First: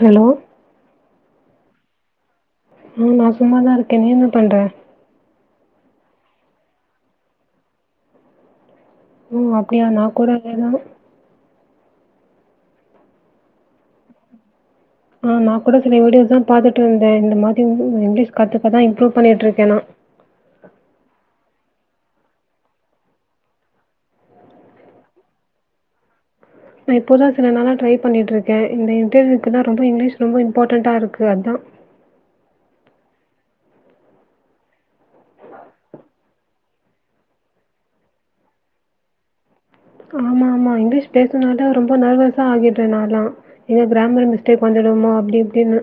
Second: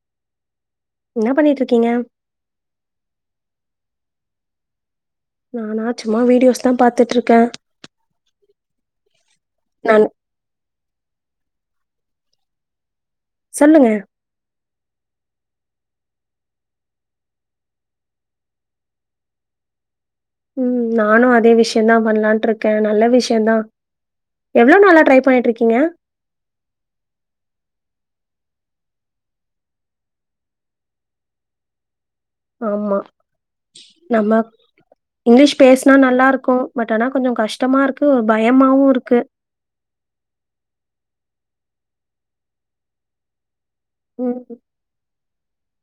Hello என்ன பண்ணிட்டு இருக்கீங்க ஆ நா சும்மா தா இருக்கே நீ என்ன பண்ற நானா சும்மா வீடியோஸ் தா பாத்துட்டுருக்க ஓ அப்டியா நான் நா கூட அங்க என்னமோ சொல்லுங்க ஆ நா கூட சில வீடியோஸ் தா பாத்துட்டு இருந்தே இந்த மாரி இங்கிலீஷ் கத்துக்கதா இம்ப்ரூவ் பண்ணிட்டுருக்கே நா ம் நானு அதே விஷ்ய தா பண்லான்ட்டு இருக்கே நல்ல விஷய தா எவ்ளோ நாளா ட்ரை பண்ணிட்யிருகீங்க நா இப்போதா சில நாளா ட்ரை பண்ணிட்டுருக்க இந்த இந்த இதுவுக்கு தா ரொம்ப இங்கிலிஷ் ரொம்ப இம்பாட்டண்ட்டா இருக்கு அதா ஆம்மா நம்ம இங்கிலீஷ் பேசனா நல்லாயிருக்கு பட் ஆனா கொஞ்ச கஷ்டமா இருக்கு ஒரு பயமாவு இருக்கு ஆமா ஆமா இங்கிலீஷ் பேசுனாதா ரொம்ப நர்வஸா ஆகிட்ற நா லா எ கிராமர் ம் மிஸ்டேக் வந்துருமோ அப்டி இப்டின்னு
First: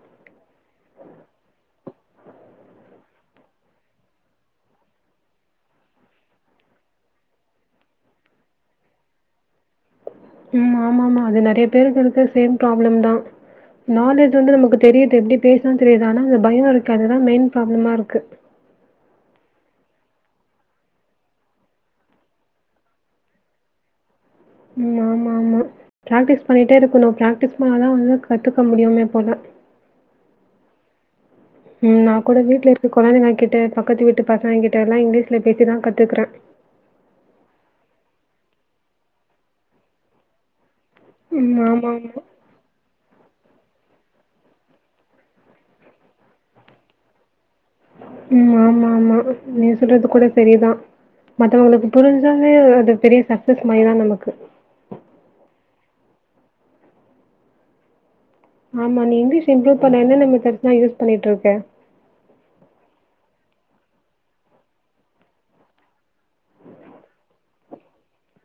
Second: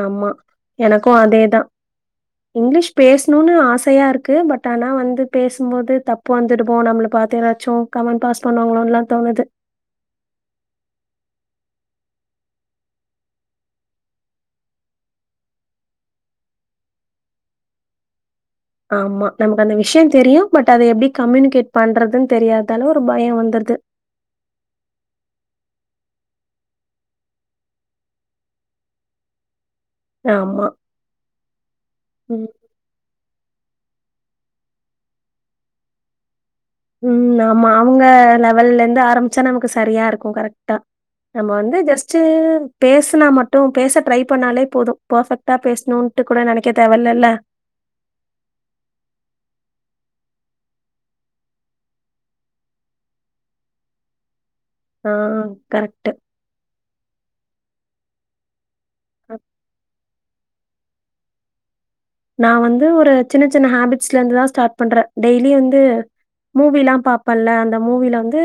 ஆமா எனக்கு அதேதா இங்கிலீஷ் பேசனூன்னு ஆசையா இருக்கு பட் ஆனா வந்து பேசும்போது தப் ப்பு வந்துடுமே நம்மள பாத்து யதாச்சு கமன் பாஸ் பண்ணுவாங்களோ எல்லா தோனுது ம் ஆமா ஆமா அது நெறய பேருக்கு இருக்கு சேம் ப்ராப்ளம் தா நாலேஜ் வந்து நமக்கு தெரியுது எப்டி பேசுன் தெரிது ஆனா அந்த பயம் இருக்கு அதா மெயின் ப்ராப்ளமா இருக்கு ஆமா நமக்கு அந்த விஷ்யோ தெரியு பட் அத எப்டி கம்யூனிகேட் பண்றதுன் தெரியாத்தால ஒரு பயம் வந்துர்து ம் ஆமா ஆமா பிராக்டிஸ் பண்ணிட்டே இருக்கணு ப்ராக்டிஸ் பண்ண தா வந்து கத்துக்க முடியுமே போல ஆமா ம் நா கூட வீட்ல இருக்க கொழந்தைங்கிட்ட பக்கத்து வீட்டு பசங்க கிட்ட எல்லா இங்கிலீஷ்ல பேசிதா கத்துக்ற ம் ஆமா அவூங்க லெவல்ல இருந்து ஆரம்ச்சா நமக்கு சரியா இருக்கு கரெ க்ட்டா நம்ம ம். வந்து ஆமாமா. ஜஸ்ட்டு பேஸ்னா மட்டு பேச ட்ரை பண்ணாலே போது பர்ஃபெக்ட்டா பேசணுன்ட்டு கூட நெனைக்க தேவயில்லல ம் ஆமா ஆமா நீ சொல்றது கூட சரிதா மத்தவங்களுக்கு புரிஞ்சாவே அது பெரிய சக்சஸ் மாரிதா நமக்கு ஆ கரெக்ட்டு ஆமா நீ இங்கிலீஷ் இம்ப்ரூவ் பண்ண என்னன்ன மெத்தட்ஸ்லா யூஸ் பண்ணிட்ருக்க நா வந்து ஒரு சின்ன சின்ன ஹேபிட்ஸ்ல இருந்துதா ஸ்டார்ட் பண்ற டெய்லியு வந்து மூவில்லா பாப்பல்ல அந்த மூவில வந்து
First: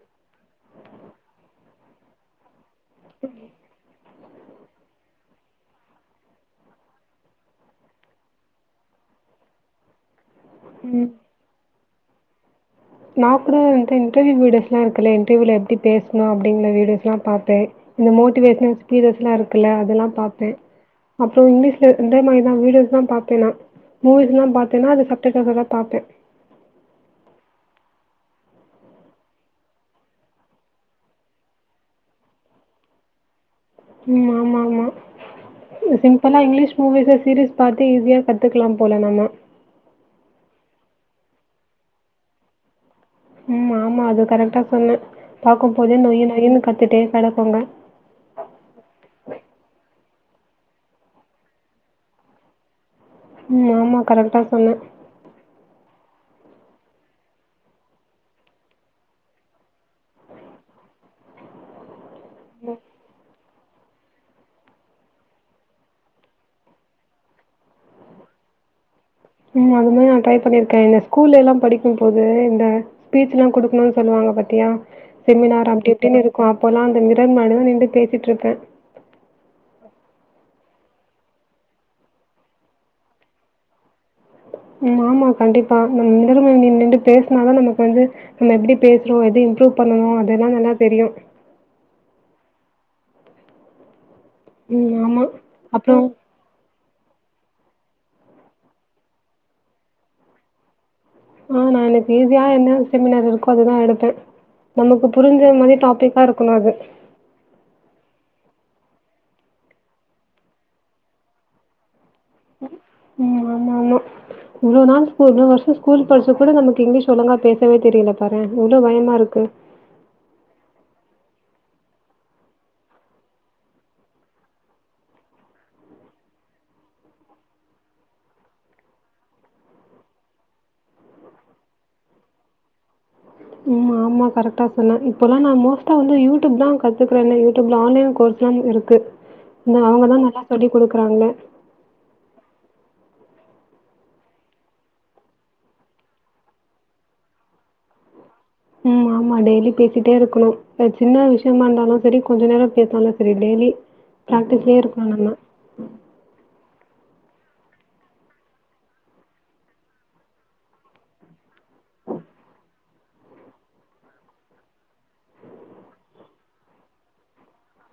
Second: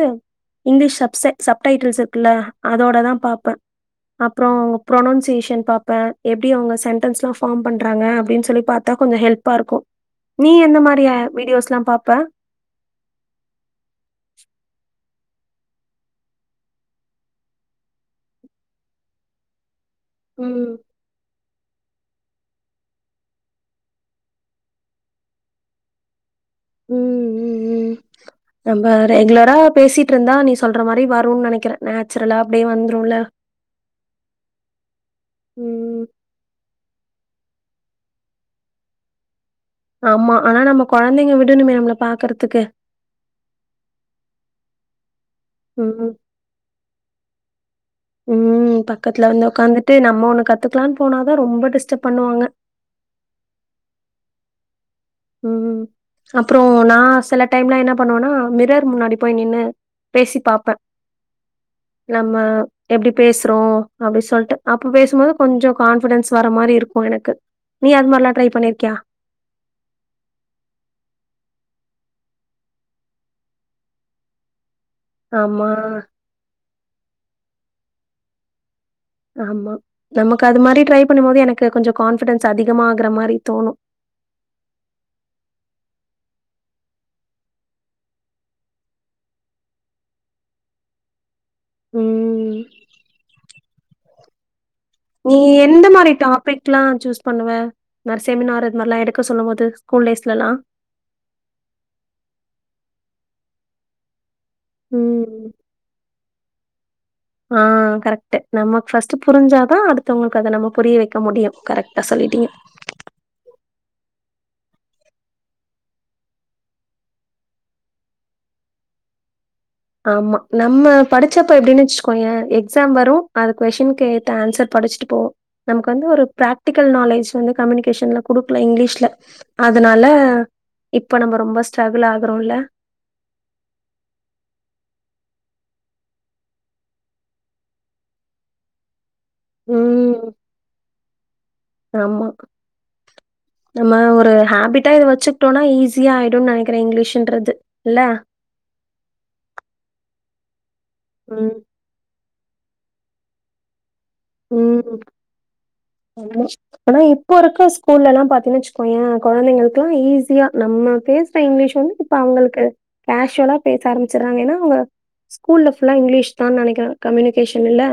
இங்கிலீஷ் ஷப் சே சப் டைட்டில்ஸ் இருக்குல அதோட தா பாப்ப அப்றோ அவுங்க ப்ரொனன்சியேஷன் பாப்ப எப்டி அவுங்க சென்டன்ஸ்லா ஃஅபார்ம் பண்றாங்க அப்டின் சொல் சொல்லி பாத்தா கொஞ்சோ ஹெல்ப்பா இருக்கு நீ எந்த மாரி ம். வீடியோஸ்லா பாப்ப நா கூட இந்த இன்டர்வியூ வீடியோஸ்லா இருக்குல இன்டர்வியூல எப்டி பேசணு அப்டிங்கிற வீடியோஸ்லா பாப்பே இந்த மோட்டிவேஷ்னல் ஸ்பீசஸ்ல்லா இருக்குல்ல அதல்லா ம் பாப்பே அப்றோ இங்கிலீஷ்ல இந்தே மாரிதா வீடியோஸ்தா பாப்பே நா மூவிஸ்லா பாத்தன்னா அது சப்டக்காகதா பாப்பே ம் ம் ம் நம்ம ரெகுலரா பேசிட்ருந்தா நீ சொல்ற மாரி வருன் நெனக்கிற நேச்சுரலா அப்டியே வந்துருல ம் ஆமா ஆமா ம் சிம்பிளா இங்கிலீஷ் மூவிஸ் சீரிஸ் பாத்து ஈஸியா கத்துக்லா போல நம்ம ஆமா ஆனா நம்ம கொழந்தைங்க விடணுமே நம்மள பாக்கறதுக்கு ம் ஆமா அது கரெக்டா சொன்ன பாக்கும் போதே ம் நொய் நொய்ன்னு கத்திட்டே கெடக்குங்க ம் பக்கத்துல வந்து உக்காந்துட்டு நம்ம ஒண்ணு கத்துக்லான் போனாதா ரொம்ப டிஸ்டப் பண்ணுவாங்க ம் ஆமா கரெக்டா சொன்ன ம் அப்றோ நா சில டைம்ல என்ன பண்ணுவனா மிரர் முன்னாடி போய் நின்னு பேசி பாப்ப நம்ம எப்டி பேசுறோ அப்டி சொல்ட்டு அப்ப பேசும்போது கொஞ்சோ கான்பிடென்ஸ் வர மாரி இருக்கு எனக்கு நீ அது மார்லா ட்ரை பண்ணிருக்கியா ம் அது மாரி நா ட்ரை பண்ணிருக்கே இந்த ஸ்கூல் எல்லா படிக்கும்போது இந்த ஸ்பீச்லா குடுக்ணுன் சொல்லுவாங்க பாத்தியா செமினார் ஆமா அப்டி இப்டின் இருக்கு அப்போல்லா அந்த மிரர் முன்னடிதா நின்டு பேசிட்ருப்பே ஆமா நமக்கு அது மாரி ட்ரை பண்ணு போது எனக்கு கொஞ்சோ கான்பிடன்ஸ் அதிகமா ஆகற மாரி தோணு ம் ஆமா கண்டிப்பா நம் மிரர் முன் நின் நின்டு பேஸ்னாதா நமக்கு வந்து நம்ம எப்டி பேசுறோ எது இம்ப்ரூவ் பண்ணணு அதல்லா நல்லா தெரியு ம் ம் ஆமா. நீ எந்த அப்புறம் மாரி டாப்பி க்லா சூஸ் பண்ணுவ இந்த செமினார் இது மாரிலா எடுக்க சொல்லும்போது ஸ்கூல் டேஸ்லலா ஆ நா எனக்கு ஈஸியா என்ன செமினார் இருக்கோ அதுதா எடுப்பே நமக்கு ம். புரிஞ்ச மாரி டாபிக்கா இருக்கணு அது ஆ கரெக்ட்டு நமக்கு ஃபஸ்ட்டு புரிஞ்சாதா அடுத்தவுங்களுக்கு அத நம்ம புரிய வைக்க முடியு கரெக்டா சொல்லிட்டீங்க ம் ஆமா ஆமா இவ்ளோ நாள் ஸ்கூ இவ்ளோ வருஷோ ஸ்கூல் படிச்சு கூட நமக்கு இங்கிலீஷ் ஒழுங்கா பேசவே தெரிலப் பாரே எவ்ளோ பயமாருக்கு ஆமா நம்ம படிச்சப்ப எப்டின் வெச்கோயே எக்ஸாம் வரு அது கொஸ்டின் கேத் த ஆன்சர் படிச்ட்டு போவோ நமக்கு வந்து ஒரு பிராக்டிக்கல் நாலேஜ் வந்து கம்யூனிகேஷன்ல குடுக்ல இங்லீஷ்ல அதனால இப்ப நம்ப ரொம்ப ஸ்ட்ரகுள் ஆகுறோல்ல ம் ஆமா கரெட்டா சொன்னே இப்போலா நா மோஸ்ட்டா வந்து யூடியூப்தா கத்துக்றனே யூடியூப்ல ஆன்லைன் கோர்ஸ்லாம் இருக்கு இந்த அவுங்கதா ம். நல்லா சொல்லி குடுக்றாங்க ஆமா நம்ம ஒரு ஹாபிட்டா இத வெச்சுக்ட்டோனா ஈஸியா ஆயிடுன் நெனைக்றே இங்கிலிஷுன்றது இல்ல மாமா டெய்லி பேசிட்டே இருக்குணு அத் சின்ன ம். விஷ்யமாந்தாலு செரி கொஞ்ச நேரோ பேச்னாலு செரி டெய்லி பிராக்டிஸ்லயே ம் இருக்கணும் நம்ம. ஆமா ஆனா இப்ப இருக்க ஸ்கூல்லெலாம் பாத்தீன் வெச்கோயே கொழந்தைங்கள்க்லா ஈஸியா நம்ம பேசற இங்கிலீஷ் வந்து இப்ப அவுங்களுக்கு கேஷுவலா பேச ஆரம்பிச்சர்றாங்க எனா வுங்க ஸ்கூல்ல ஃபுல்லா இங்கிலிஷ்தா நெனைக்கறே கம்யூனிகேஷனில்ல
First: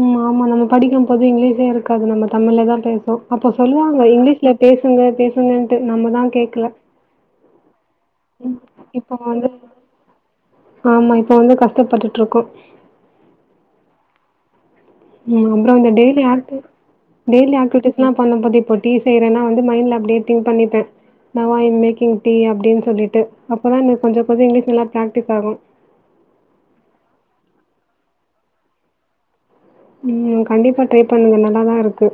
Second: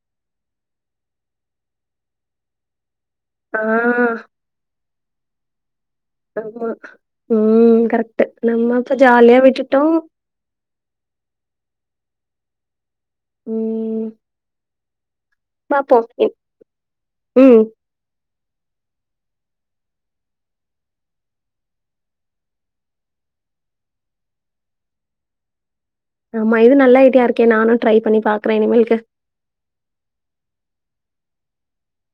ம் ஆமா நம்ம படிக்கம் போது இங்கிலீஷே இருக்காது நம்ம தமிழ்லதாம் பேசோ அப்போ ஆ. சொல்லுவாங்க இங்கிலீஷ்லப் பேசுங்க பேசுங்க ட்டு நம்மதா ஆமா ம் கரெக்ட்டு நம்ம இப்ப இப்போ ஜாலியா வந்து விட்டுட்டோ ஆமா இப்ப வந்து கஷ்டப்பட்டுட்ருக்கோ ம் ம் அப்றோ இந்த பார்ப்போம். டெய்லு யாருத்து டெய்லி ம். ஆக்டிவிட்டீஸ் லாம் பண்ணம்போது இப்போ டீ செய்றேனா வந்து மைண்ட்ல அப்டியே திங் பண்ணிப்பே நவ் ஐம் மேக்கிங் டீ அப்டின் சொல்லிட்டு அப்பதா எனக் கொஞ்சோ கொஞ்சோ இங்கிலீஷ் நல்லாப் பிராக்டிஸ் ஆகு ஆமா இது நல்லாயிட்டியா இருக்கே நானு ட்ரைப் பண்ணி பாக்றே இனிமேல்க்கு ம் கண்டிப்பா ட்ரைப் பண்ணுங்க நல்லாதா இருக்கு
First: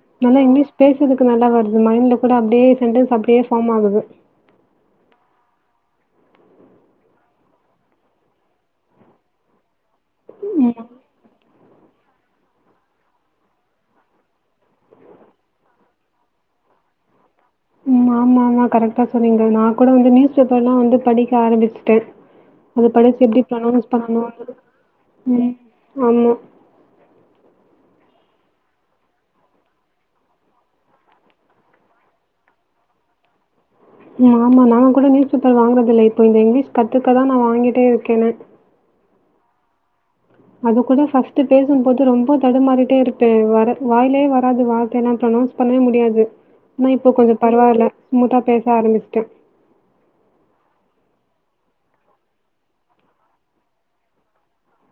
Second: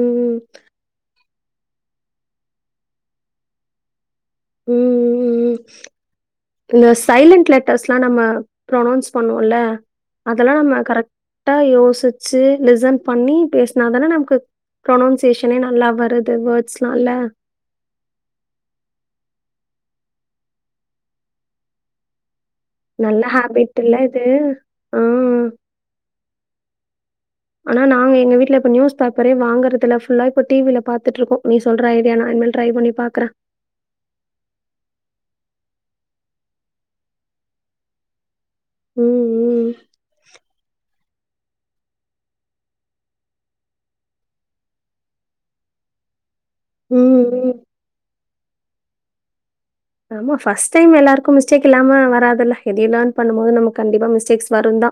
ம். நல்லா இங்கிலீஷ் பேசதுக்கு சு நல்லா வருது மைண்லக்கூட அப்டே சென்டன்ஸ் அப்டியே ஃபார்ம் ஆகுது ம் ம் ம் இந்த சைலன்ட் லெட்டர்ஸ்லா நம்ம ப்ரொனௌன்ஸ் பண்ணுவோல்ல அதலா நம்ம ம். கரெக்ட்டா யோசிச்சு லிசன் பண்ணி பேச்னாதானே நம்க்கு ப்ரொனோன்ஷேஷனே நல்லா வருது வேர்ட்ஸ்லா இல்ல ம் மா மா மா கரெக்ட்டா சொன்னீங்க நா கூட வந்து நியூஸ் பேப்பர்லா வந்து படிக்க ஆரம்பிச்டே அதப் நல்ல படிச்சு எப்டி ஹேபிட் ப்ரொனோன்ஷ் இல்ல இது. பண்ணணுன்னு ஆ. ம் ஆமா ஆனா நாங்க எங்க வீட்ல இப்ப நியூஸ் பேப்பரே வாங்கறதில்ல ஃபுல்லா இப்ப டி வில பாத்துட்ருக்கோ நீ சொல்ற ஐடியா நா இன்மேல் ட்ரை பண்ணி பாக்றே ம் மாமா நாங்க கூட நியூஸ் பேப்பர வாங்றதில்லே இப்போ இந்த இங்கிலீஷ் கத்துக்கதா நா வாங்கிட்டே இருக்கேனே ம் ம் அது கூட ஃபர்ஸ்ட்டு பேசும்போது ரொம்ப தடுமாறிட்டே இருப்பே வர வாயிலே வராது வார்த்த நாப் ப்ரொனோன்ஸ் பண்ணவே முடியாது ஆனா இப்போ ம் கொஞ்சம் ம். பரவால ஸ்மூத்தா பேச ஆரம்பிச்டே ஆமா ஃபர்ஸ்ட் டைம் எல்லாருக்கும் மிஸ்டேக் இல்லாம வராதுல்ல எதியு லேர்ன் பண்ணும்மோது நமக் கண்டிப்பா மிஸ்டேக்ஸ் வருந்தா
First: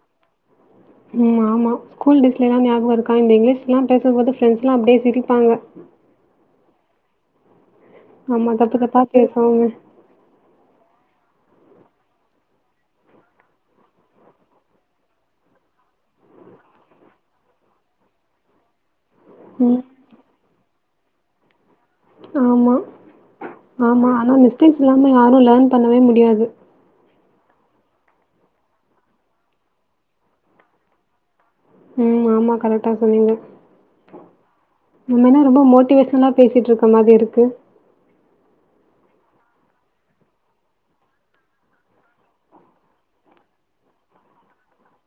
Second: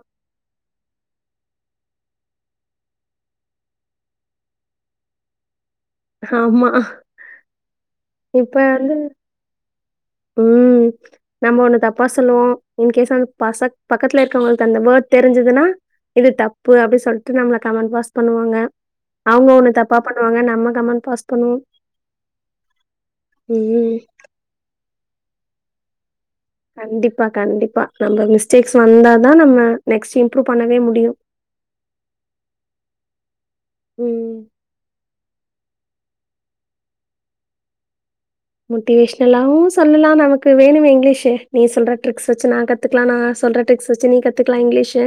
ம் ஆமா ஸ்கூல் டேஸ்லிலா ஞாபகோ இருக்கா இந்த இங்கிலீஷ்லாம் பேசபோது ஃப்ரெண்ட்ஸ்லா அப்டியே சிரிப்பாங்க ஆமா ஆமா. இப்ப தப்பு வந்து தப்பா பேசுவோமே. ம் நம்ம ஒன்னு தப்பா சொல்லுவோ இன்கேஸ் அந் பசக் பக்கத்ல இருக்கவுங்கள்க்கு அந்த வேர்ட் தெரிஞ்சதுனா இது தப்பு அப்டி சொல்ட்டு நம்மள கமெண்ட் பாக்ஸ் பண்ணுவாங்க அவங்க ஒண்ணு ம். தப்பா பண்ணுவாங்க நம்ம கம்மான்ஸ் பாஸ் பண்ணுவோ ஆமா ம். ஆமா ஆனா மிஸ்டேக்ஸ் இல்லாம யாருமே லேர்ன் பண்ணவே முடியாது கண்டிப்பா கண்டிப்பா நம்ம மிஸ்டேக்ஸ் வந்தாதா நம்ம நெக்ஸ்ட் இம்ப்ரூவ் பண்ணவே முடியு ம் ஆமா கரெக்டா சொன்னிங்க உம் நம்ம என்னா ரொம்ப மோட்டிவேஷன்லா பேசிட்டு இருக்க மாரி இருக்கு மோட்டிவேஷ்னலாவு சொல்லலா நமக்கு வேணுமே இங்கிலீஷு நீ சொல்ற ட்ரிக்ஸ் வச்சு நா கத் கத்துக்லா நா சொல்ற ட்ரிக்ஸ் வச்சு நீ கத்துக்லா இங்கிலீஷு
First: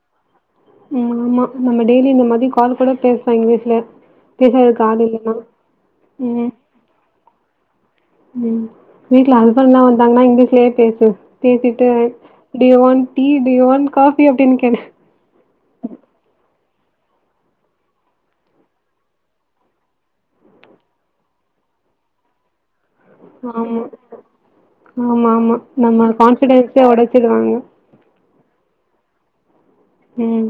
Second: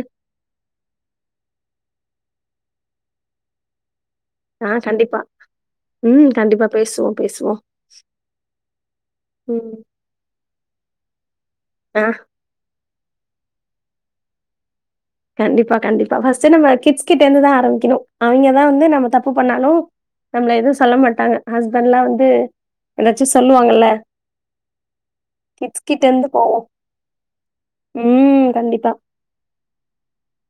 உம் ஆமா நம்ம டெய்லி இந்த மாரி கால் கூட பேசலா இங்க வீட்ல ஆ பேசுறதுக்கு ஆள் இல்லன்னா உம் பேசுவோ பேசுவோ உம் வீட்டுல ஹஸ்பண்ட்லா வந்தாங்கனா இங்கிலீஷ்லயே பேசு பேசிட்டு ஆ do you want tea do you want coffee அப்டின்னு கேளு கண்டிப்பா கண்டிப்பா ஃபர்ஸ்ட் நம்ம கிட்ஸ் கிட்ட இருந்துதா ஆரம்பிக்கணு அவிங்கதா வந்து நம்ம தப்பு பண்ணாலு நம்மள எதுவு சொல்ல மாட்டாங்க ஹஸ்பண்ட்லா வந்து ஏதாச்சும் ஆமா சொல்லுவாங்கல்ல. ஆமா ஆமா கிட்ஸ் நம்ம கான்ஃபிடென்ஸியே உடச்சிருவாங்க உம் கண்டிப்பா உம்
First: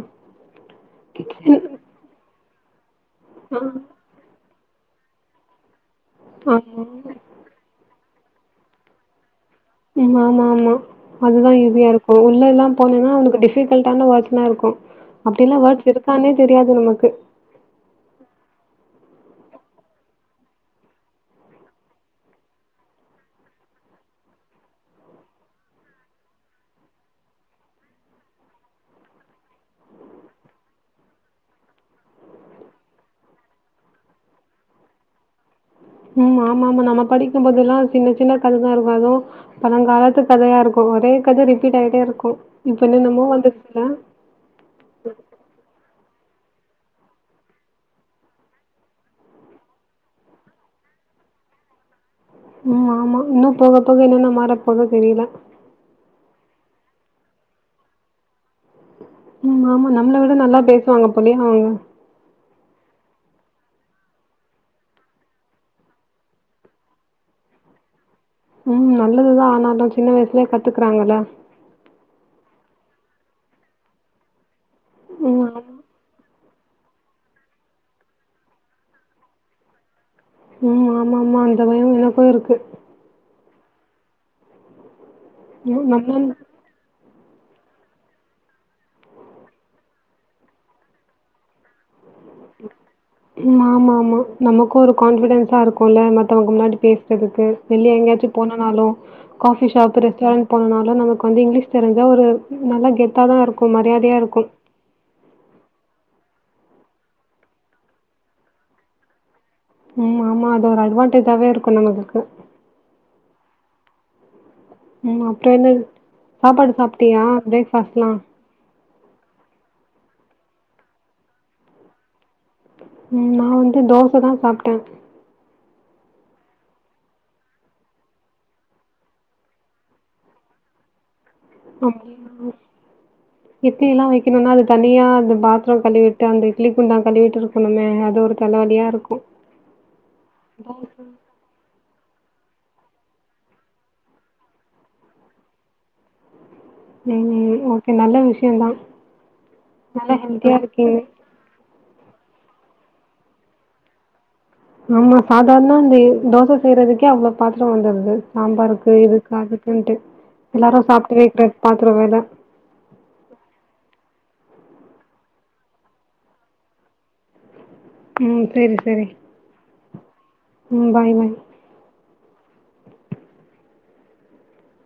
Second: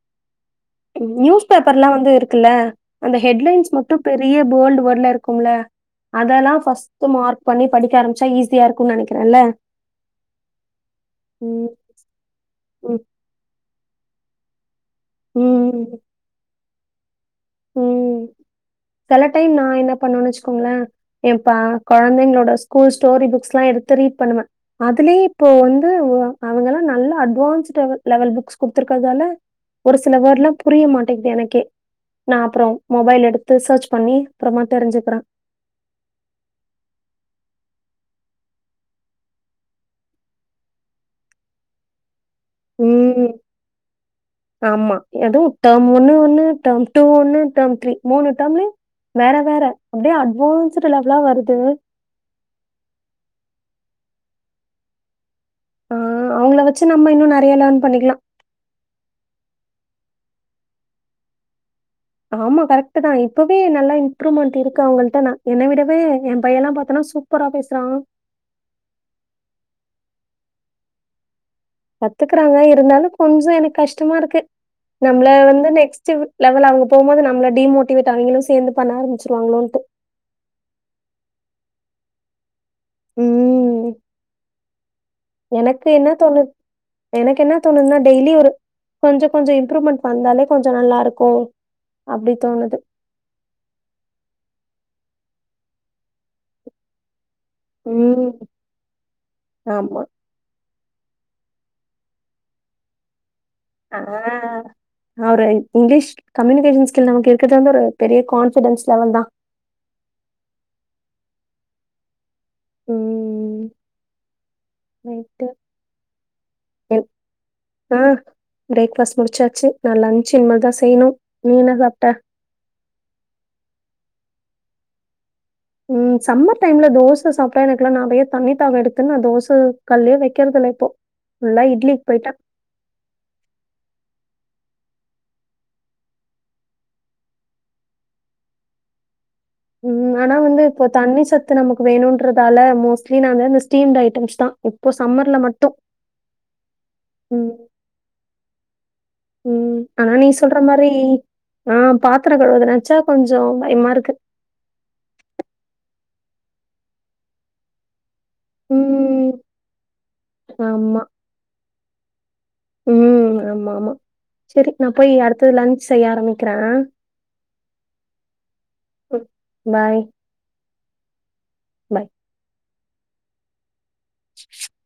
நியூஸ் பேப்பர்ல்லா வந்து இருக்குல்ல அந்த ஹெட்லைன்ஸ் மட்டு பெரிய போல்டு வேர்ட்ல இருக்கும்ல ஆ அதெல்லா ஆமா ஃபஸ்ட் மார்க் பண்ணி படிக்க ஆரம்பிச்சா ஈஸியா இருக்குன்னு நெனைக்கிறேல்ல ஆமா ஆமா அதுதா ஈஸியா இருக்கு உள்ளல்லா ம், போனின்னா அவளுக்கு டிஃபி கல்டான வொர்க்லா இருக்கு அப்டில்லா வோர்ட்ஸ் ம், இருக்கானே தெரியாது நமக்கு ம். சில டைம் நா என்ன பண்னுவேனு வச்சுக்கோங்களே எப்பா கொழந்தைங்களோட ஸ்கூல் ஸ்டோரி புக்ஸ்ல்லா எடுத்து ரீட் பண்ணுவே அதுலியே இப்போ வந்து அவங்கலா நல்ல அட்வான்ஸ்ட் லெவல் புக்ஸ் குடுத்துருக்கதால ஒரு சில வேர்ட்ல்லா புரிய மாட்டேங்குது எனக்கே நா அப்புறோ மொபைல் எடுத்து சர்ச் பண்ணி அப்பறமா தெரிஞ்சுக்கிறே உம் ஆமா ஆமா நம்ம படிக்கும் போதெல்லா சின்ன சின்ன கததா இருக்கு அதா பழங்காலத்து கதையா இருக்கு ஒரே கத ரிப்பீட் ஆயிட்டே இருக்கு இப்ப என்னன்னமோ ம். வந்துச்சுல ஆமா எதுவு ட்ர்ம் ஒண்ணு ஒண்ணு ட்ர்ம் டூ ஒண்ணு ட்ர்ம் த்ரீ மூணு ட்ர்ம்லயு வேற வேற அப்டியே அட்வான்ஸ்ட் லெவலா வருது உம் ஆமா இன்னு போக போக என்னென்ன மாறப்போதோ தெரில ஆ அவங்கள வச்சு நம்ம இன்னு நெறைய லேர்ன் பண்ணிக்கலா ம் ஆமா நம்மள விட நல்லா பேசுவாங்க போலியே அவங் ஆமா கரெக்ட் தா இப்பவே நல்லா இம்ப்ரூவ்மெண்ட் இருக்கு அவங்கள்ட நா என்ன விடவே என் பையல்லா பாத்தேனா சூப் சூப்பரா பேசுறா உம் நல்லதுதா ஆனாலு சின்ன வயசுலயே கத்துக்குறாங்கல கத்துக்கறாங்க இருந்தாலு கொஞ்சொ எனக்கு கஷ்டமா இருக்கு நம்மள ம் வந்து ஆமா. நெக்ஸ்ட்டு லெவல் அவங்க போம்போது நம்ம டிமோட்டிவேட் அவிங்களு சேந்து பண்ண ஆரம்பிச்சிரு வாங்களோன்ட்டு ம் ஆமா ஆமா அந்த பயோ எனக்கு இருக்கு உம் எனக்கு ம் என்ன நம்ம தோணு எனக்கு என்ன தோணுதுன்னா டெய்லி ஒரு கொஞ்ச கொஞ்ச இம்ப்ரூவ்மெண்ட் வந்தாலே கொஞ்ச நல்லா இருக்கு அப்டி தோணுது ம் ஆமா ஆமா நமக்கு ஒரு கான்ஃபிடென்டா இருக்கும்ல மத்தவங்க முன்னாடி பேசுறதுக்கு வெளிய எங்கையாச்சு உம் போனுனால காபி ஷாப் ஆமா ரெஸ்டாரண்ட் போனனால நமக்கு வந்து இங்கிலீஷ் தெரிஞ்சா ஒரு நல்ல கெத்தாதா இருக் ஆ நா ஒரு இங்கிலீஷ் கம்யூனிகேஷன் ஸ்கில் நமக்கு இருக்கிறது வந்து ஒரு பெரிய கான்ஃபிடன்ஸ் லெவல் தா ம் ஆமா அது ஒரு அட்வான்டேஜாவே இருக்கூ நம்மளுக்கு ம் ம் அப்றோ என்ன சாப்பாடு சாப்பிட்டியா ஆ பிரேக்பாஸ்ட்ல்லா பிரேக்ஃபாஸ்ட் முடிச்சாச்சு நா லன்ச் இனிமேல்தா செய்யணு நீ என்ன சாப்ட்ட ம் நா வந்து தோச தா சாப்ட்ட ம் சம்மர் டைம்ல தோச சாப்ட்டா எனக்குல்லா நெறைய தண்ணி தாகோ எடுத்து நா தோச கல்லயே வைக்கிறதுல இப்போ புல்லா இட்லிக்கு போயிட்ட இட்லி எல்லா வைக்கணும்னா அது தனியா அது பாத்திர கழுவிட்டு அந்த இட்லி குண்டா கழுவிட்டு இருக் இன்னுமே அது ஒரு தலைவலியா இருக்கு ம் ஆனா வந்து இப்ப தண்ணி சத் து நமக்கு வேணும்ன்றதால மோஸ்ட்லி நாங்க ஸ்டீம்டு ஐட்டம்ஸ் தா இப்ப இந்த சம்மர்ல மட்டு ம் ஓகே நல்ல விஷயந்தா ம் ஆனா நீ சொல்ற மாரி ஆ பாத்திர கழுவுறத நெனச்சா கொஞ்ச பயமா இருக்கு ஆமா சாதாரணா இந்த தோச செய்றதுக்கே அவ்ள பாத்திர வந்திருது சாம்பாருக்கு ம் இதுக்கு அதுக்குண்ட்டு எல்லாரு ஆமா. சாப்டு வக்கிற பாத்திர வேற ம் ஆமா ஆமா சரி நா போய் அடுத்து லஞ்ச் செய்ய ஆரமிக்கிற ம் சரி சரி ம் பாய். ம் பாய் பாய் பாய் [inaudible]